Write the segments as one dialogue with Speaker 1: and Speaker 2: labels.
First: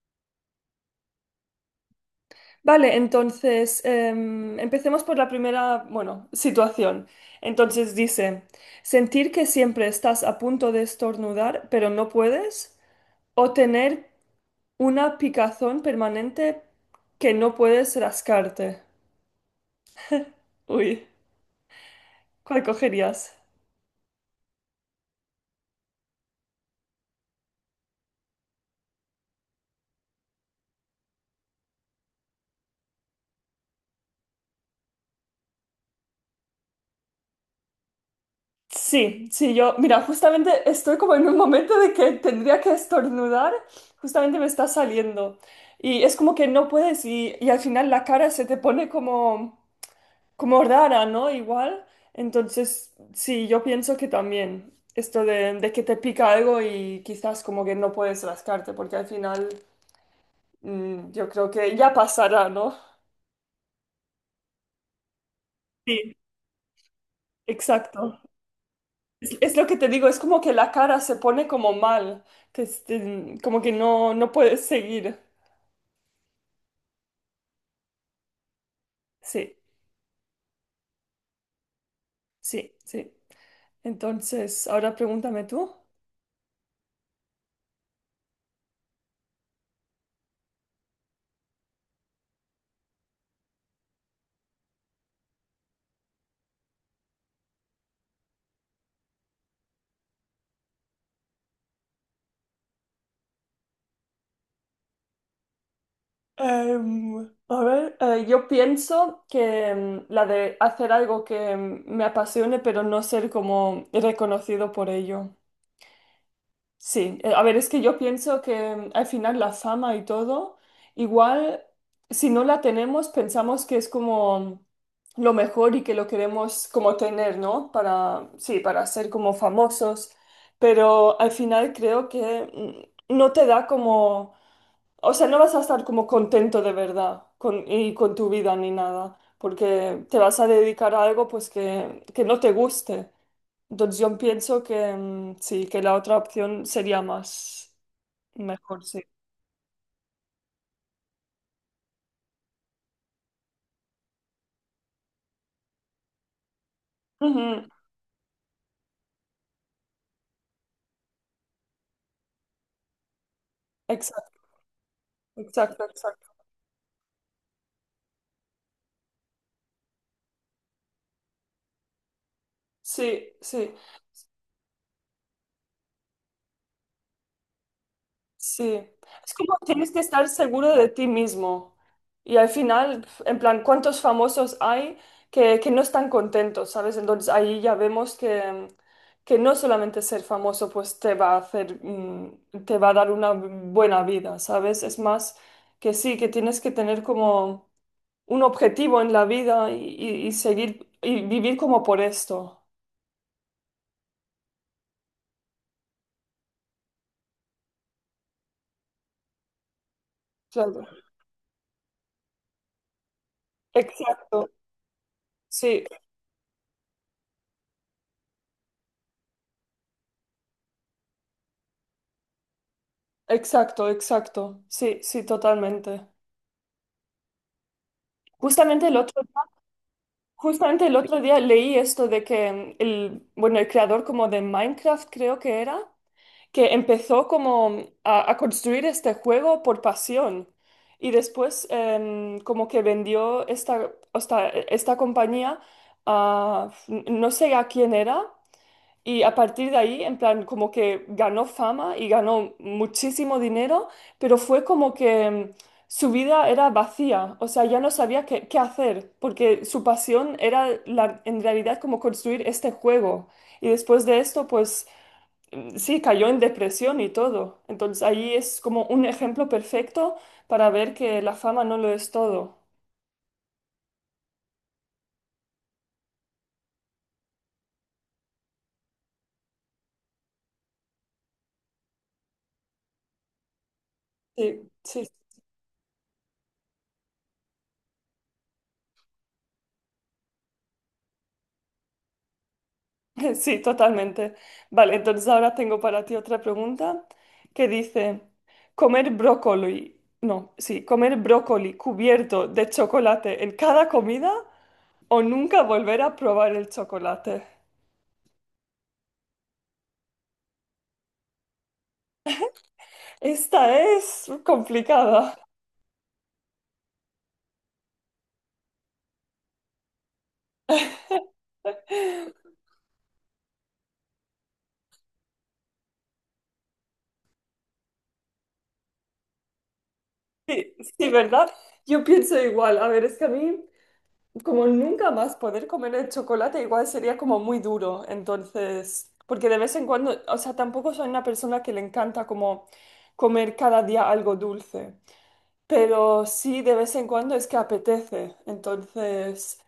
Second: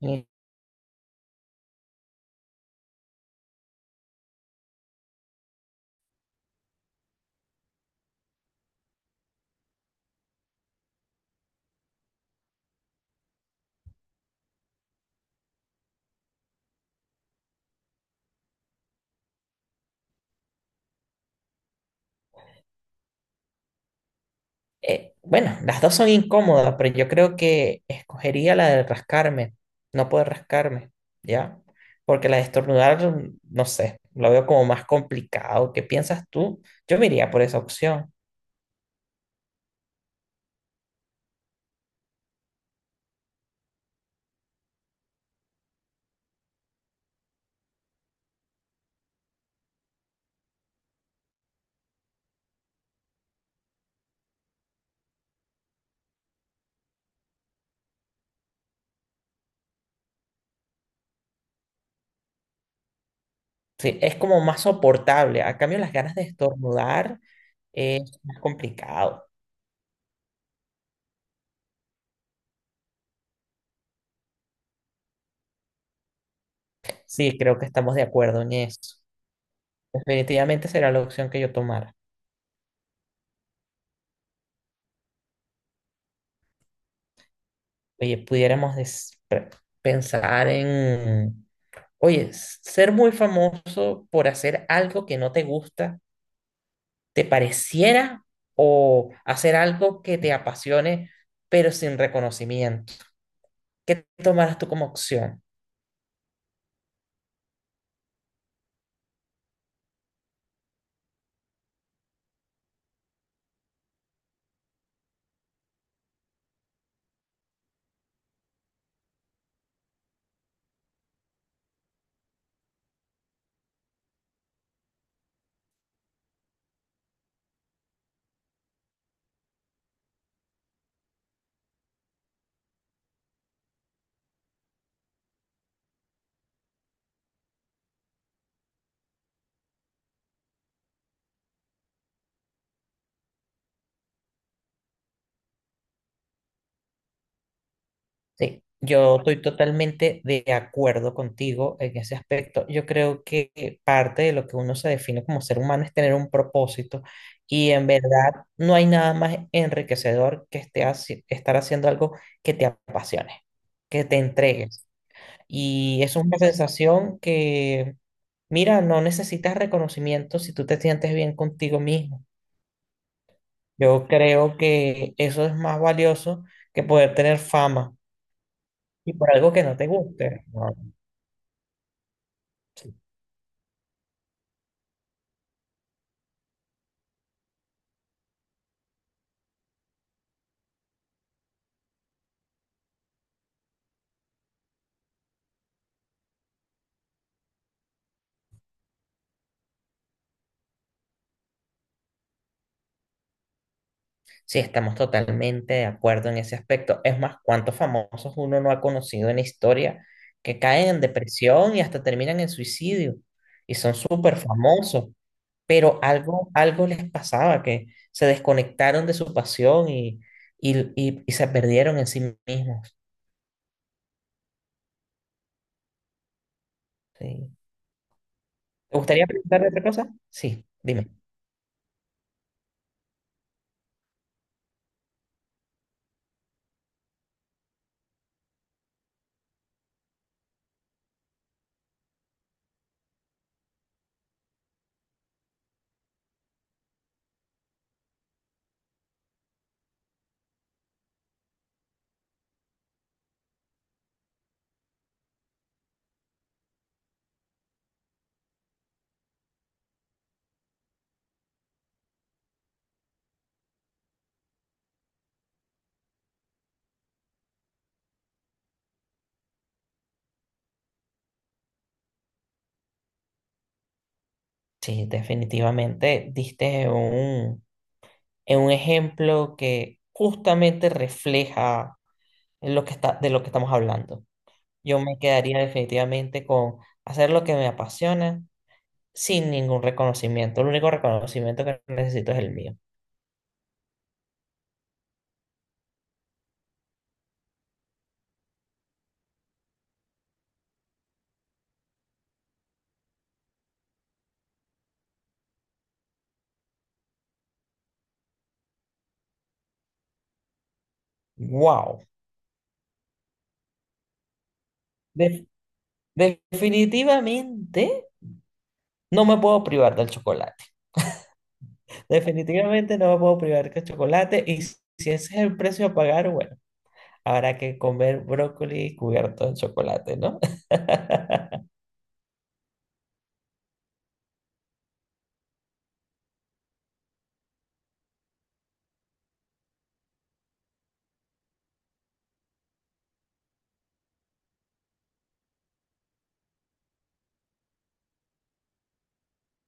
Speaker 1: Y,
Speaker 2: Vale, entonces empecemos por la primera, bueno, situación. Entonces dice, sentir que siempre estás a punto de estornudar, pero no puedes, o tener una picazón permanente que no puedes rascarte. Uy, ¿cuál cogerías?
Speaker 1: bueno, las dos son incómodas, pero yo creo que escogería la de rascarme, no poder rascarme, ¿ya? Porque la de estornudar, no sé, lo veo como más complicado. ¿Qué piensas tú? Yo me iría por esa opción.
Speaker 2: Sí, sí, yo, mira, justamente estoy como en un momento de que tendría que estornudar, justamente me está saliendo. Y es como que no puedes y al final la cara se te pone como... como rara, ¿no? Igual. Entonces, sí, yo pienso que también esto de que te pica algo y quizás como que no puedes rascarte, porque al final yo creo que ya pasará, ¿no?
Speaker 1: Sí, es como más soportable. A cambio, las ganas
Speaker 2: Sí,
Speaker 1: de estornudar
Speaker 2: exacto.
Speaker 1: es más complicado.
Speaker 2: Es lo que te digo, es como que la cara se pone como mal, que este, como que no, no puedes seguir.
Speaker 1: Sí, creo que estamos de acuerdo en eso.
Speaker 2: Sí,
Speaker 1: Definitivamente será la opción que yo tomara.
Speaker 2: sí, sí. Entonces, ahora pregúntame tú.
Speaker 1: Oye, pensar en. Oye, ser muy famoso por hacer algo que no te gusta, ¿te pareciera? O hacer algo que te apasione, pero sin reconocimiento. ¿Qué tomarás tú como opción?
Speaker 2: A ver, yo pienso que la de hacer algo que me apasione, pero no ser como reconocido por ello. Sí, a ver, es que yo pienso que al final la fama y todo, igual si no la tenemos, pensamos que es como lo mejor y que lo queremos como tener, ¿no? Para, sí, para ser como famosos, pero al final creo que no te da como o sea, no vas a estar como contento de verdad con, y con tu vida ni nada, porque te vas a dedicar a algo pues que no te guste. Entonces yo pienso que sí, que la otra opción sería más
Speaker 1: Sí,
Speaker 2: mejor, sí.
Speaker 1: yo estoy totalmente de acuerdo contigo en ese aspecto. Yo creo que parte de lo que uno se define como ser humano es tener un propósito.
Speaker 2: Ujú.
Speaker 1: Y en verdad no hay nada más enriquecedor que estar haciendo algo que te apasione, que te
Speaker 2: Exacto,
Speaker 1: entregues.
Speaker 2: exacto,
Speaker 1: Y eso es
Speaker 2: exacto.
Speaker 1: una sensación que, mira, no necesitas reconocimiento si tú te sientes bien contigo mismo.
Speaker 2: Sí, sí.
Speaker 1: Yo creo que eso es más valioso que poder tener fama
Speaker 2: Sí,
Speaker 1: y por
Speaker 2: es
Speaker 1: algo
Speaker 2: como
Speaker 1: que no te
Speaker 2: tienes que estar
Speaker 1: guste, ¿no?
Speaker 2: seguro de ti mismo. Y al final, en plan, ¿cuántos famosos hay que no están contentos, ¿sabes? Entonces ahí ya vemos que no solamente ser famoso pues te va a hacer, te va a dar una buena vida, ¿sabes? Es más que sí, que tienes que tener como un objetivo en la vida y, y seguir y vivir como por esto.
Speaker 1: Sí, estamos totalmente de acuerdo en ese aspecto. Es más, ¿cuántos famosos uno no ha conocido en la historia que
Speaker 2: Claro.
Speaker 1: caen en depresión y hasta terminan en suicidio? Y son súper
Speaker 2: Exacto,
Speaker 1: famosos,
Speaker 2: sí,
Speaker 1: pero algo, algo les pasaba, que se desconectaron de su pasión y se perdieron en sí mismos.
Speaker 2: exacto, exacto, sí, sí, totalmente.
Speaker 1: Sí.
Speaker 2: Justamente el
Speaker 1: ¿Te
Speaker 2: otro,
Speaker 1: gustaría preguntar otra cosa? Sí,
Speaker 2: justamente el
Speaker 1: dime.
Speaker 2: otro día leí esto de que el, bueno, el creador como de Minecraft creo que era, que empezó como a construir este juego por pasión y después como que vendió esta compañía a, no sé a quién era, y a partir de ahí, en plan, como que ganó fama y ganó muchísimo dinero, pero fue como que su vida era vacía, o sea, ya no sabía qué, qué hacer, porque su pasión era en realidad como construir este juego. Y después de esto, pues sí, cayó en depresión y todo. Entonces ahí es como un ejemplo perfecto para ver que la fama no lo es todo.
Speaker 1: Sí, definitivamente diste un, en un ejemplo que justamente refleja lo que está, de lo que estamos hablando.
Speaker 2: Sí,
Speaker 1: Yo
Speaker 2: sí.
Speaker 1: me quedaría definitivamente con hacer lo que me apasiona sin ningún reconocimiento. El único reconocimiento que necesito es el mío.
Speaker 2: Sí, totalmente. Vale, entonces ahora tengo para ti otra pregunta que dice, comer brócoli, no, sí, comer brócoli cubierto de chocolate en cada comida o nunca volver a probar el chocolate.
Speaker 1: ¡Wow!
Speaker 2: Esta es complicada.
Speaker 1: Definitivamente no me puedo privar del chocolate. Definitivamente no me puedo privar del chocolate. Y si ese es el precio a pagar, bueno, habrá que comer brócoli cubierto en chocolate, ¿no?
Speaker 2: Sí, sí, ¿verdad? Yo pienso igual. A ver, es que a mí como nunca más poder comer el chocolate, igual sería como muy duro, entonces, porque de vez en cuando, o sea, tampoco soy una persona que le encanta como comer cada día algo dulce, pero sí de vez en cuando es que apetece, entonces,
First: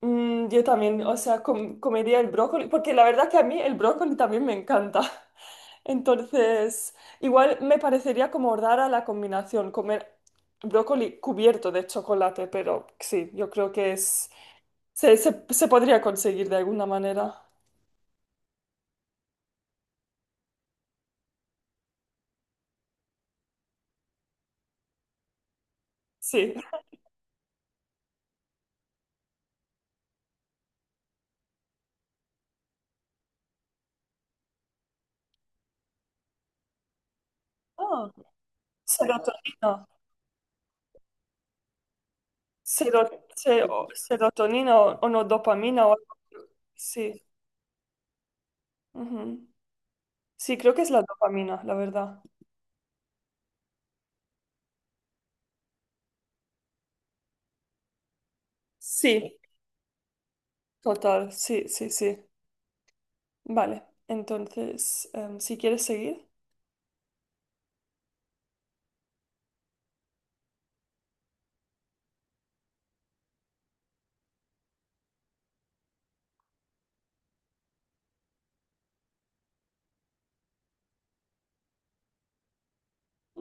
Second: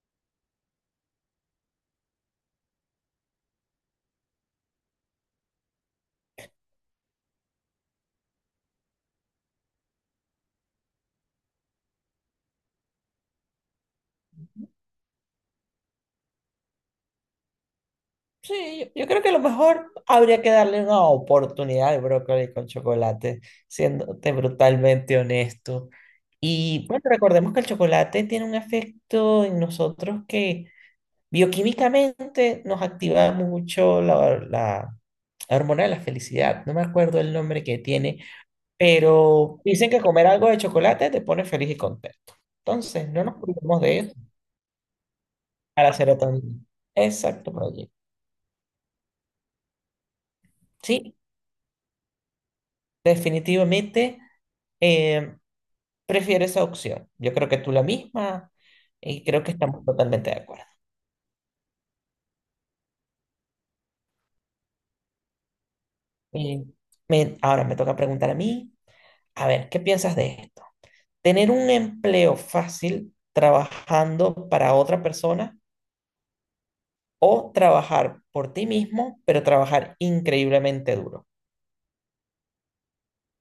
Speaker 2: yo también, o sea, comería el brócoli, porque la verdad que a mí el brócoli también me encanta, entonces, igual me parecería como rara la combinación, comer brócoli cubierto de chocolate, pero sí, yo creo que es... se podría conseguir de alguna manera.
Speaker 1: Sí, yo creo que a lo mejor habría que darle una oportunidad al brócoli con chocolate, siéndote brutalmente honesto.
Speaker 2: Sí.
Speaker 1: Y bueno, recordemos que el chocolate tiene un efecto en nosotros que bioquímicamente nos activa mucho la hormona de la felicidad. No me acuerdo el nombre que
Speaker 2: Oh,
Speaker 1: tiene, pero
Speaker 2: serotonina.
Speaker 1: dicen que comer algo de chocolate te pone feliz y contento. Entonces, no nos olvidemos de eso
Speaker 2: Serotonina o no dopamina
Speaker 1: para
Speaker 2: o
Speaker 1: la
Speaker 2: algo.
Speaker 1: serotonina.
Speaker 2: Sí.
Speaker 1: Exacto, Proye.
Speaker 2: Ujú. Sí, creo que es la
Speaker 1: Sí,
Speaker 2: dopamina, la verdad.
Speaker 1: definitivamente eh, prefiero esa opción. Yo creo que tú la misma y
Speaker 2: Sí,
Speaker 1: creo que estamos totalmente de acuerdo.
Speaker 2: total. Sí, sí, sí. Vale. Entonces, si quieres seguir.
Speaker 1: Y ahora me toca preguntar a mí, a ver, ¿qué piensas de esto? Tener un empleo fácil trabajando para otra persona o trabajar por ti mismo, pero trabajar increíblemente duro.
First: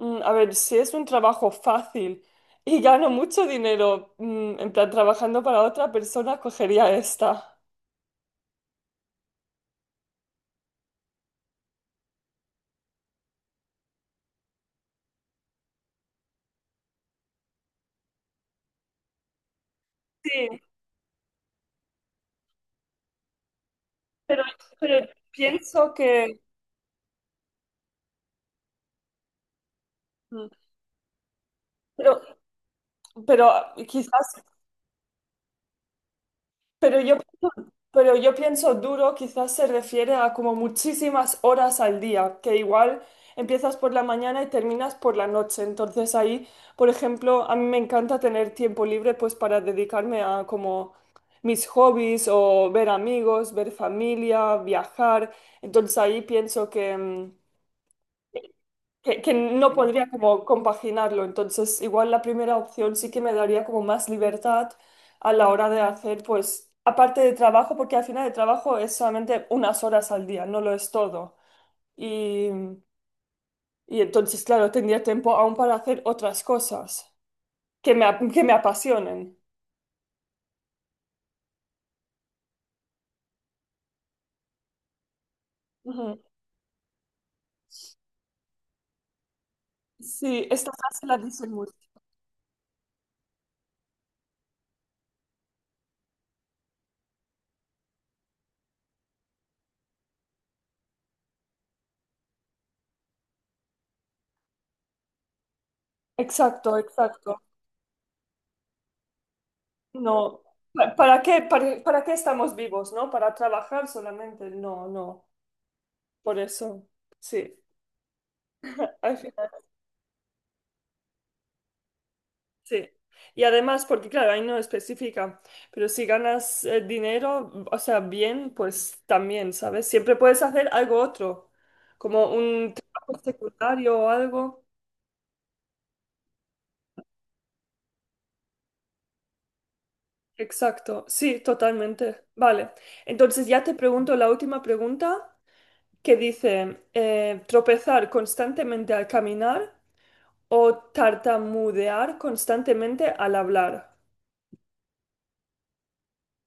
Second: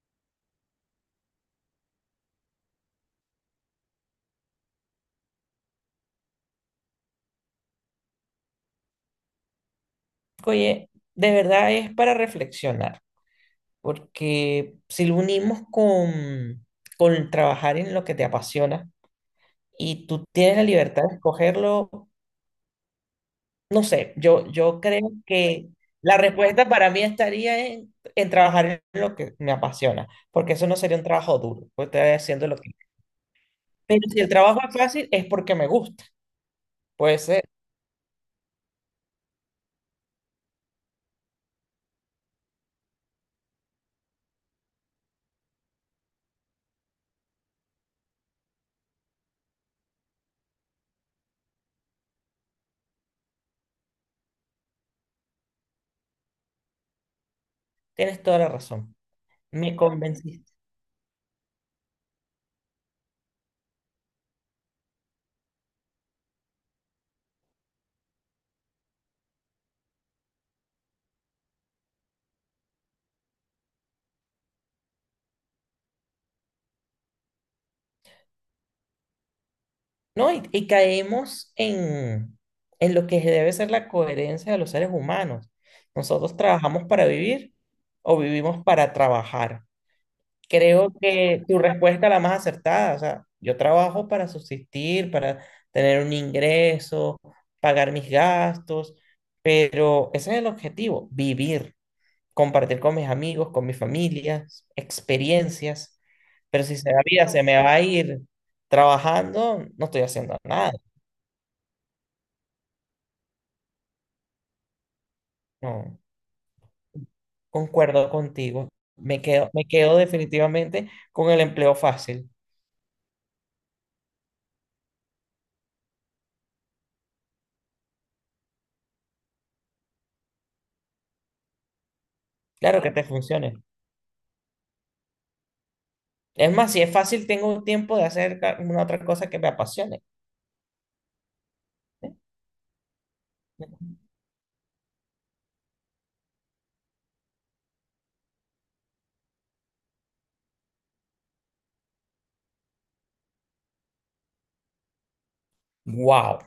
Speaker 2: A ver, si es un trabajo fácil y gano mucho dinero, en plan trabajando para otra persona, cogería esta.
Speaker 1: Oye, de verdad es para reflexionar, porque si lo unimos con trabajar en lo que te apasiona y tú tienes
Speaker 2: Sí,
Speaker 1: la libertad de escogerlo, no sé,
Speaker 2: pero,
Speaker 1: yo
Speaker 2: pero
Speaker 1: creo que
Speaker 2: pienso
Speaker 1: la
Speaker 2: que...
Speaker 1: respuesta para mí estaría en trabajar en lo que me apasiona, porque eso no sería un trabajo duro, pues estaría
Speaker 2: pero
Speaker 1: haciendo lo que.
Speaker 2: Pero
Speaker 1: Pero si
Speaker 2: quizás,
Speaker 1: el trabajo es fácil, es porque me gusta.
Speaker 2: pero yo,
Speaker 1: Puede ser.
Speaker 2: pero yo pienso duro, quizás se refiere a como muchísimas horas al día, que igual empiezas por la mañana y terminas por la noche. Entonces ahí, por ejemplo, a mí me encanta tener tiempo libre pues para dedicarme a como mis hobbies o ver amigos, ver familia, viajar. Entonces ahí pienso que
Speaker 1: Tienes toda la razón.
Speaker 2: que no
Speaker 1: Me
Speaker 2: podría como
Speaker 1: convenciste.
Speaker 2: compaginarlo. Entonces, igual la primera opción sí que me daría como más libertad a la hora de hacer, pues, aparte de trabajo, porque al final el trabajo es solamente unas horas al día, no lo es todo. Y, y entonces, claro, tendría tiempo aún para hacer otras cosas que que me apasionen.
Speaker 1: ¿No? Y caemos en lo que debe ser la coherencia de los seres humanos.
Speaker 2: Ujú.
Speaker 1: Nosotros trabajamos para vivir o vivimos para trabajar.
Speaker 2: Sí, esta
Speaker 1: Creo
Speaker 2: frase la
Speaker 1: que
Speaker 2: dicen
Speaker 1: tu
Speaker 2: mucho.
Speaker 1: respuesta es la más acertada. O sea, yo trabajo para subsistir, para tener un ingreso, pagar mis gastos, pero ese es el objetivo, vivir. Compartir con mis amigos, con mi familia, experiencias, pero
Speaker 2: Exacto,
Speaker 1: si la vida
Speaker 2: exacto.
Speaker 1: se me va a ir trabajando, no estoy haciendo
Speaker 2: No.
Speaker 1: nada.
Speaker 2: ¿Para qué, para qué estamos vivos, no? ¿Para trabajar solamente? No, no.
Speaker 1: No,
Speaker 2: Por eso, sí,
Speaker 1: concuerdo contigo.
Speaker 2: al final,
Speaker 1: Me quedo definitivamente con el empleo fácil.
Speaker 2: sí. Y además, porque claro, ahí no especifica, pero si ganas dinero, o sea, bien, pues también, ¿sabes? Siempre puedes hacer algo otro, como un
Speaker 1: Claro que te
Speaker 2: trabajo
Speaker 1: funcione.
Speaker 2: secundario o algo.
Speaker 1: Es más, si es fácil, tengo tiempo de hacer una otra cosa que me apasione.
Speaker 2: Exacto, sí, totalmente. Vale, entonces ya te pregunto la última pregunta que dice, tropezar constantemente al caminar o tartamudear constantemente al hablar.
Speaker 1: Wow,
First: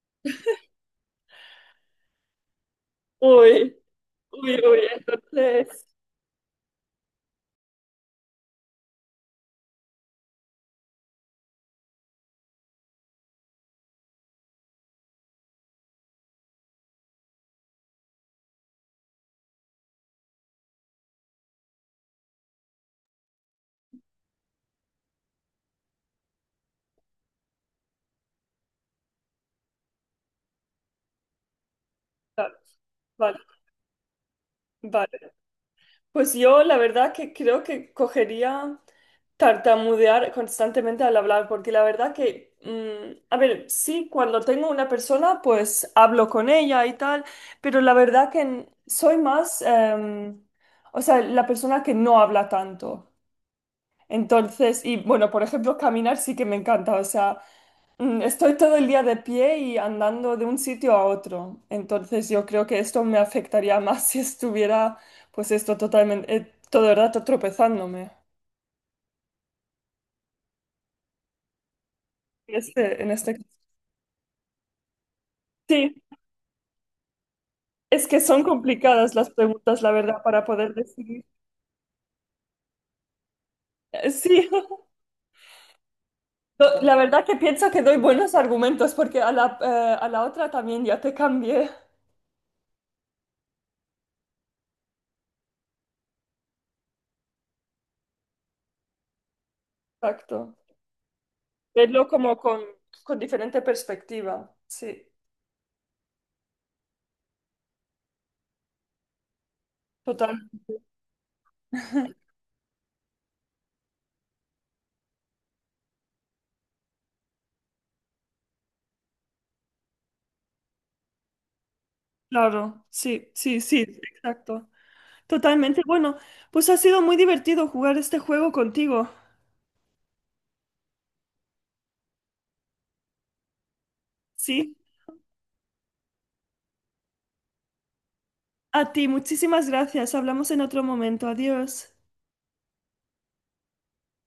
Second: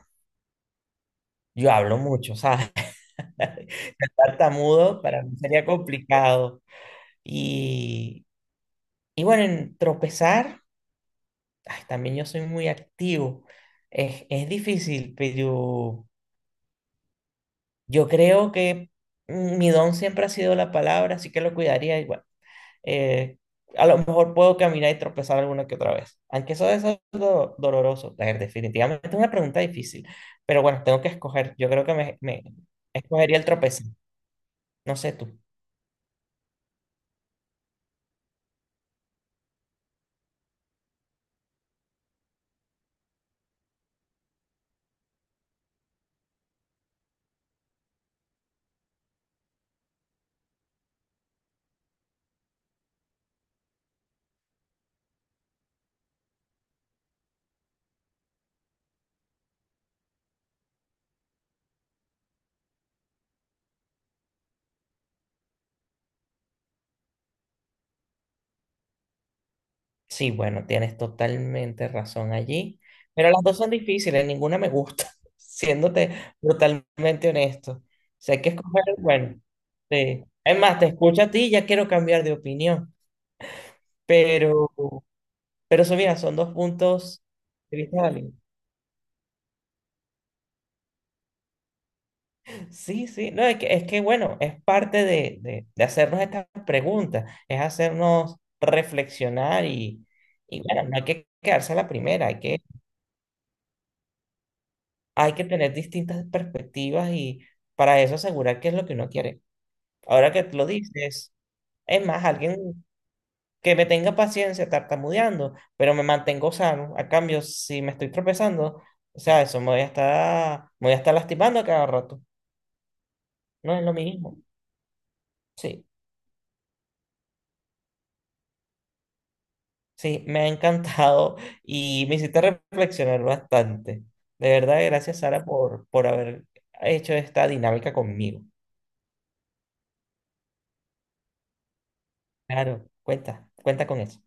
Speaker 1: yo hablo mucho, ¿sabes?
Speaker 2: Uy,
Speaker 1: Ser
Speaker 2: uy, uy,
Speaker 1: tartamudo para mí sería
Speaker 2: entonces,
Speaker 1: complicado. Y, y bueno, en tropezar, ay, también yo soy muy activo. Es difícil, pero yo creo que mi don siempre ha sido la palabra, así que lo cuidaría igual. Eh, a lo mejor puedo caminar y tropezar alguna que otra vez, aunque eso es doloroso. A ver, definitivamente es una pregunta difícil, pero bueno, tengo que escoger. Yo creo que me
Speaker 2: claro,
Speaker 1: escogería
Speaker 2: vale,
Speaker 1: el tropezar. No sé
Speaker 2: vale.
Speaker 1: tú.
Speaker 2: Pues yo la verdad que creo que cogería tartamudear constantemente al hablar, porque la verdad que, a ver, sí, cuando tengo una persona, pues hablo con ella y tal, pero la verdad que soy más, o sea, la persona que no habla tanto. Entonces, y bueno, por ejemplo, caminar sí que me encanta, o sea... estoy todo el día de pie y andando de un sitio a otro, entonces yo creo que esto me afectaría más si estuviera, pues esto totalmente, todo el rato tropezándome.
Speaker 1: Sí, bueno, tienes totalmente razón allí,
Speaker 2: Este, en
Speaker 1: pero
Speaker 2: este
Speaker 1: las
Speaker 2: caso.
Speaker 1: dos son difíciles, ninguna me gusta,
Speaker 2: Sí,
Speaker 1: siéndote brutalmente honesto.
Speaker 2: es que
Speaker 1: Sé
Speaker 2: son
Speaker 1: que escoger,
Speaker 2: complicadas las
Speaker 1: bueno,
Speaker 2: preguntas, la verdad,
Speaker 1: sí.
Speaker 2: para
Speaker 1: Es
Speaker 2: poder
Speaker 1: más, te escucho
Speaker 2: decidir.
Speaker 1: a ti y ya quiero cambiar de opinión,
Speaker 2: Sí,
Speaker 1: pero, pero eso, mira, son dos
Speaker 2: La
Speaker 1: puntos
Speaker 2: verdad que pienso
Speaker 1: de
Speaker 2: que doy
Speaker 1: vista
Speaker 2: buenos
Speaker 1: válidos.
Speaker 2: argumentos porque a la otra también ya te cambié.
Speaker 1: Sí, sí, no, es que bueno, es parte de hacernos estas preguntas, es hacernos reflexionar
Speaker 2: Exacto.
Speaker 1: y bueno, no hay que quedarse a la
Speaker 2: Verlo
Speaker 1: primera,
Speaker 2: como con diferente perspectiva. Sí,
Speaker 1: hay que tener distintas perspectivas y para eso asegurar qué es lo que uno quiere. Ahora
Speaker 2: total.
Speaker 1: que tú lo dices, es más, alguien que me tenga paciencia tartamudeando, pero me mantengo sano. A cambio, si me estoy tropezando, o sea, eso me voy a estar lastimando a cada rato.
Speaker 2: Claro, sí, sí,
Speaker 1: No
Speaker 2: sí,
Speaker 1: es lo mismo.
Speaker 2: exacto. Totalmente.
Speaker 1: Sí,
Speaker 2: Bueno, pues ha sido muy divertido jugar este juego contigo.
Speaker 1: sí, me ha encantado y me hiciste reflexionar bastante. De
Speaker 2: Sí.
Speaker 1: verdad, gracias, Sara, por haber hecho esta dinámica conmigo.
Speaker 2: A ti, muchísimas gracias. Hablamos en otro momento. Adiós.
Speaker 1: Claro, cuenta con eso.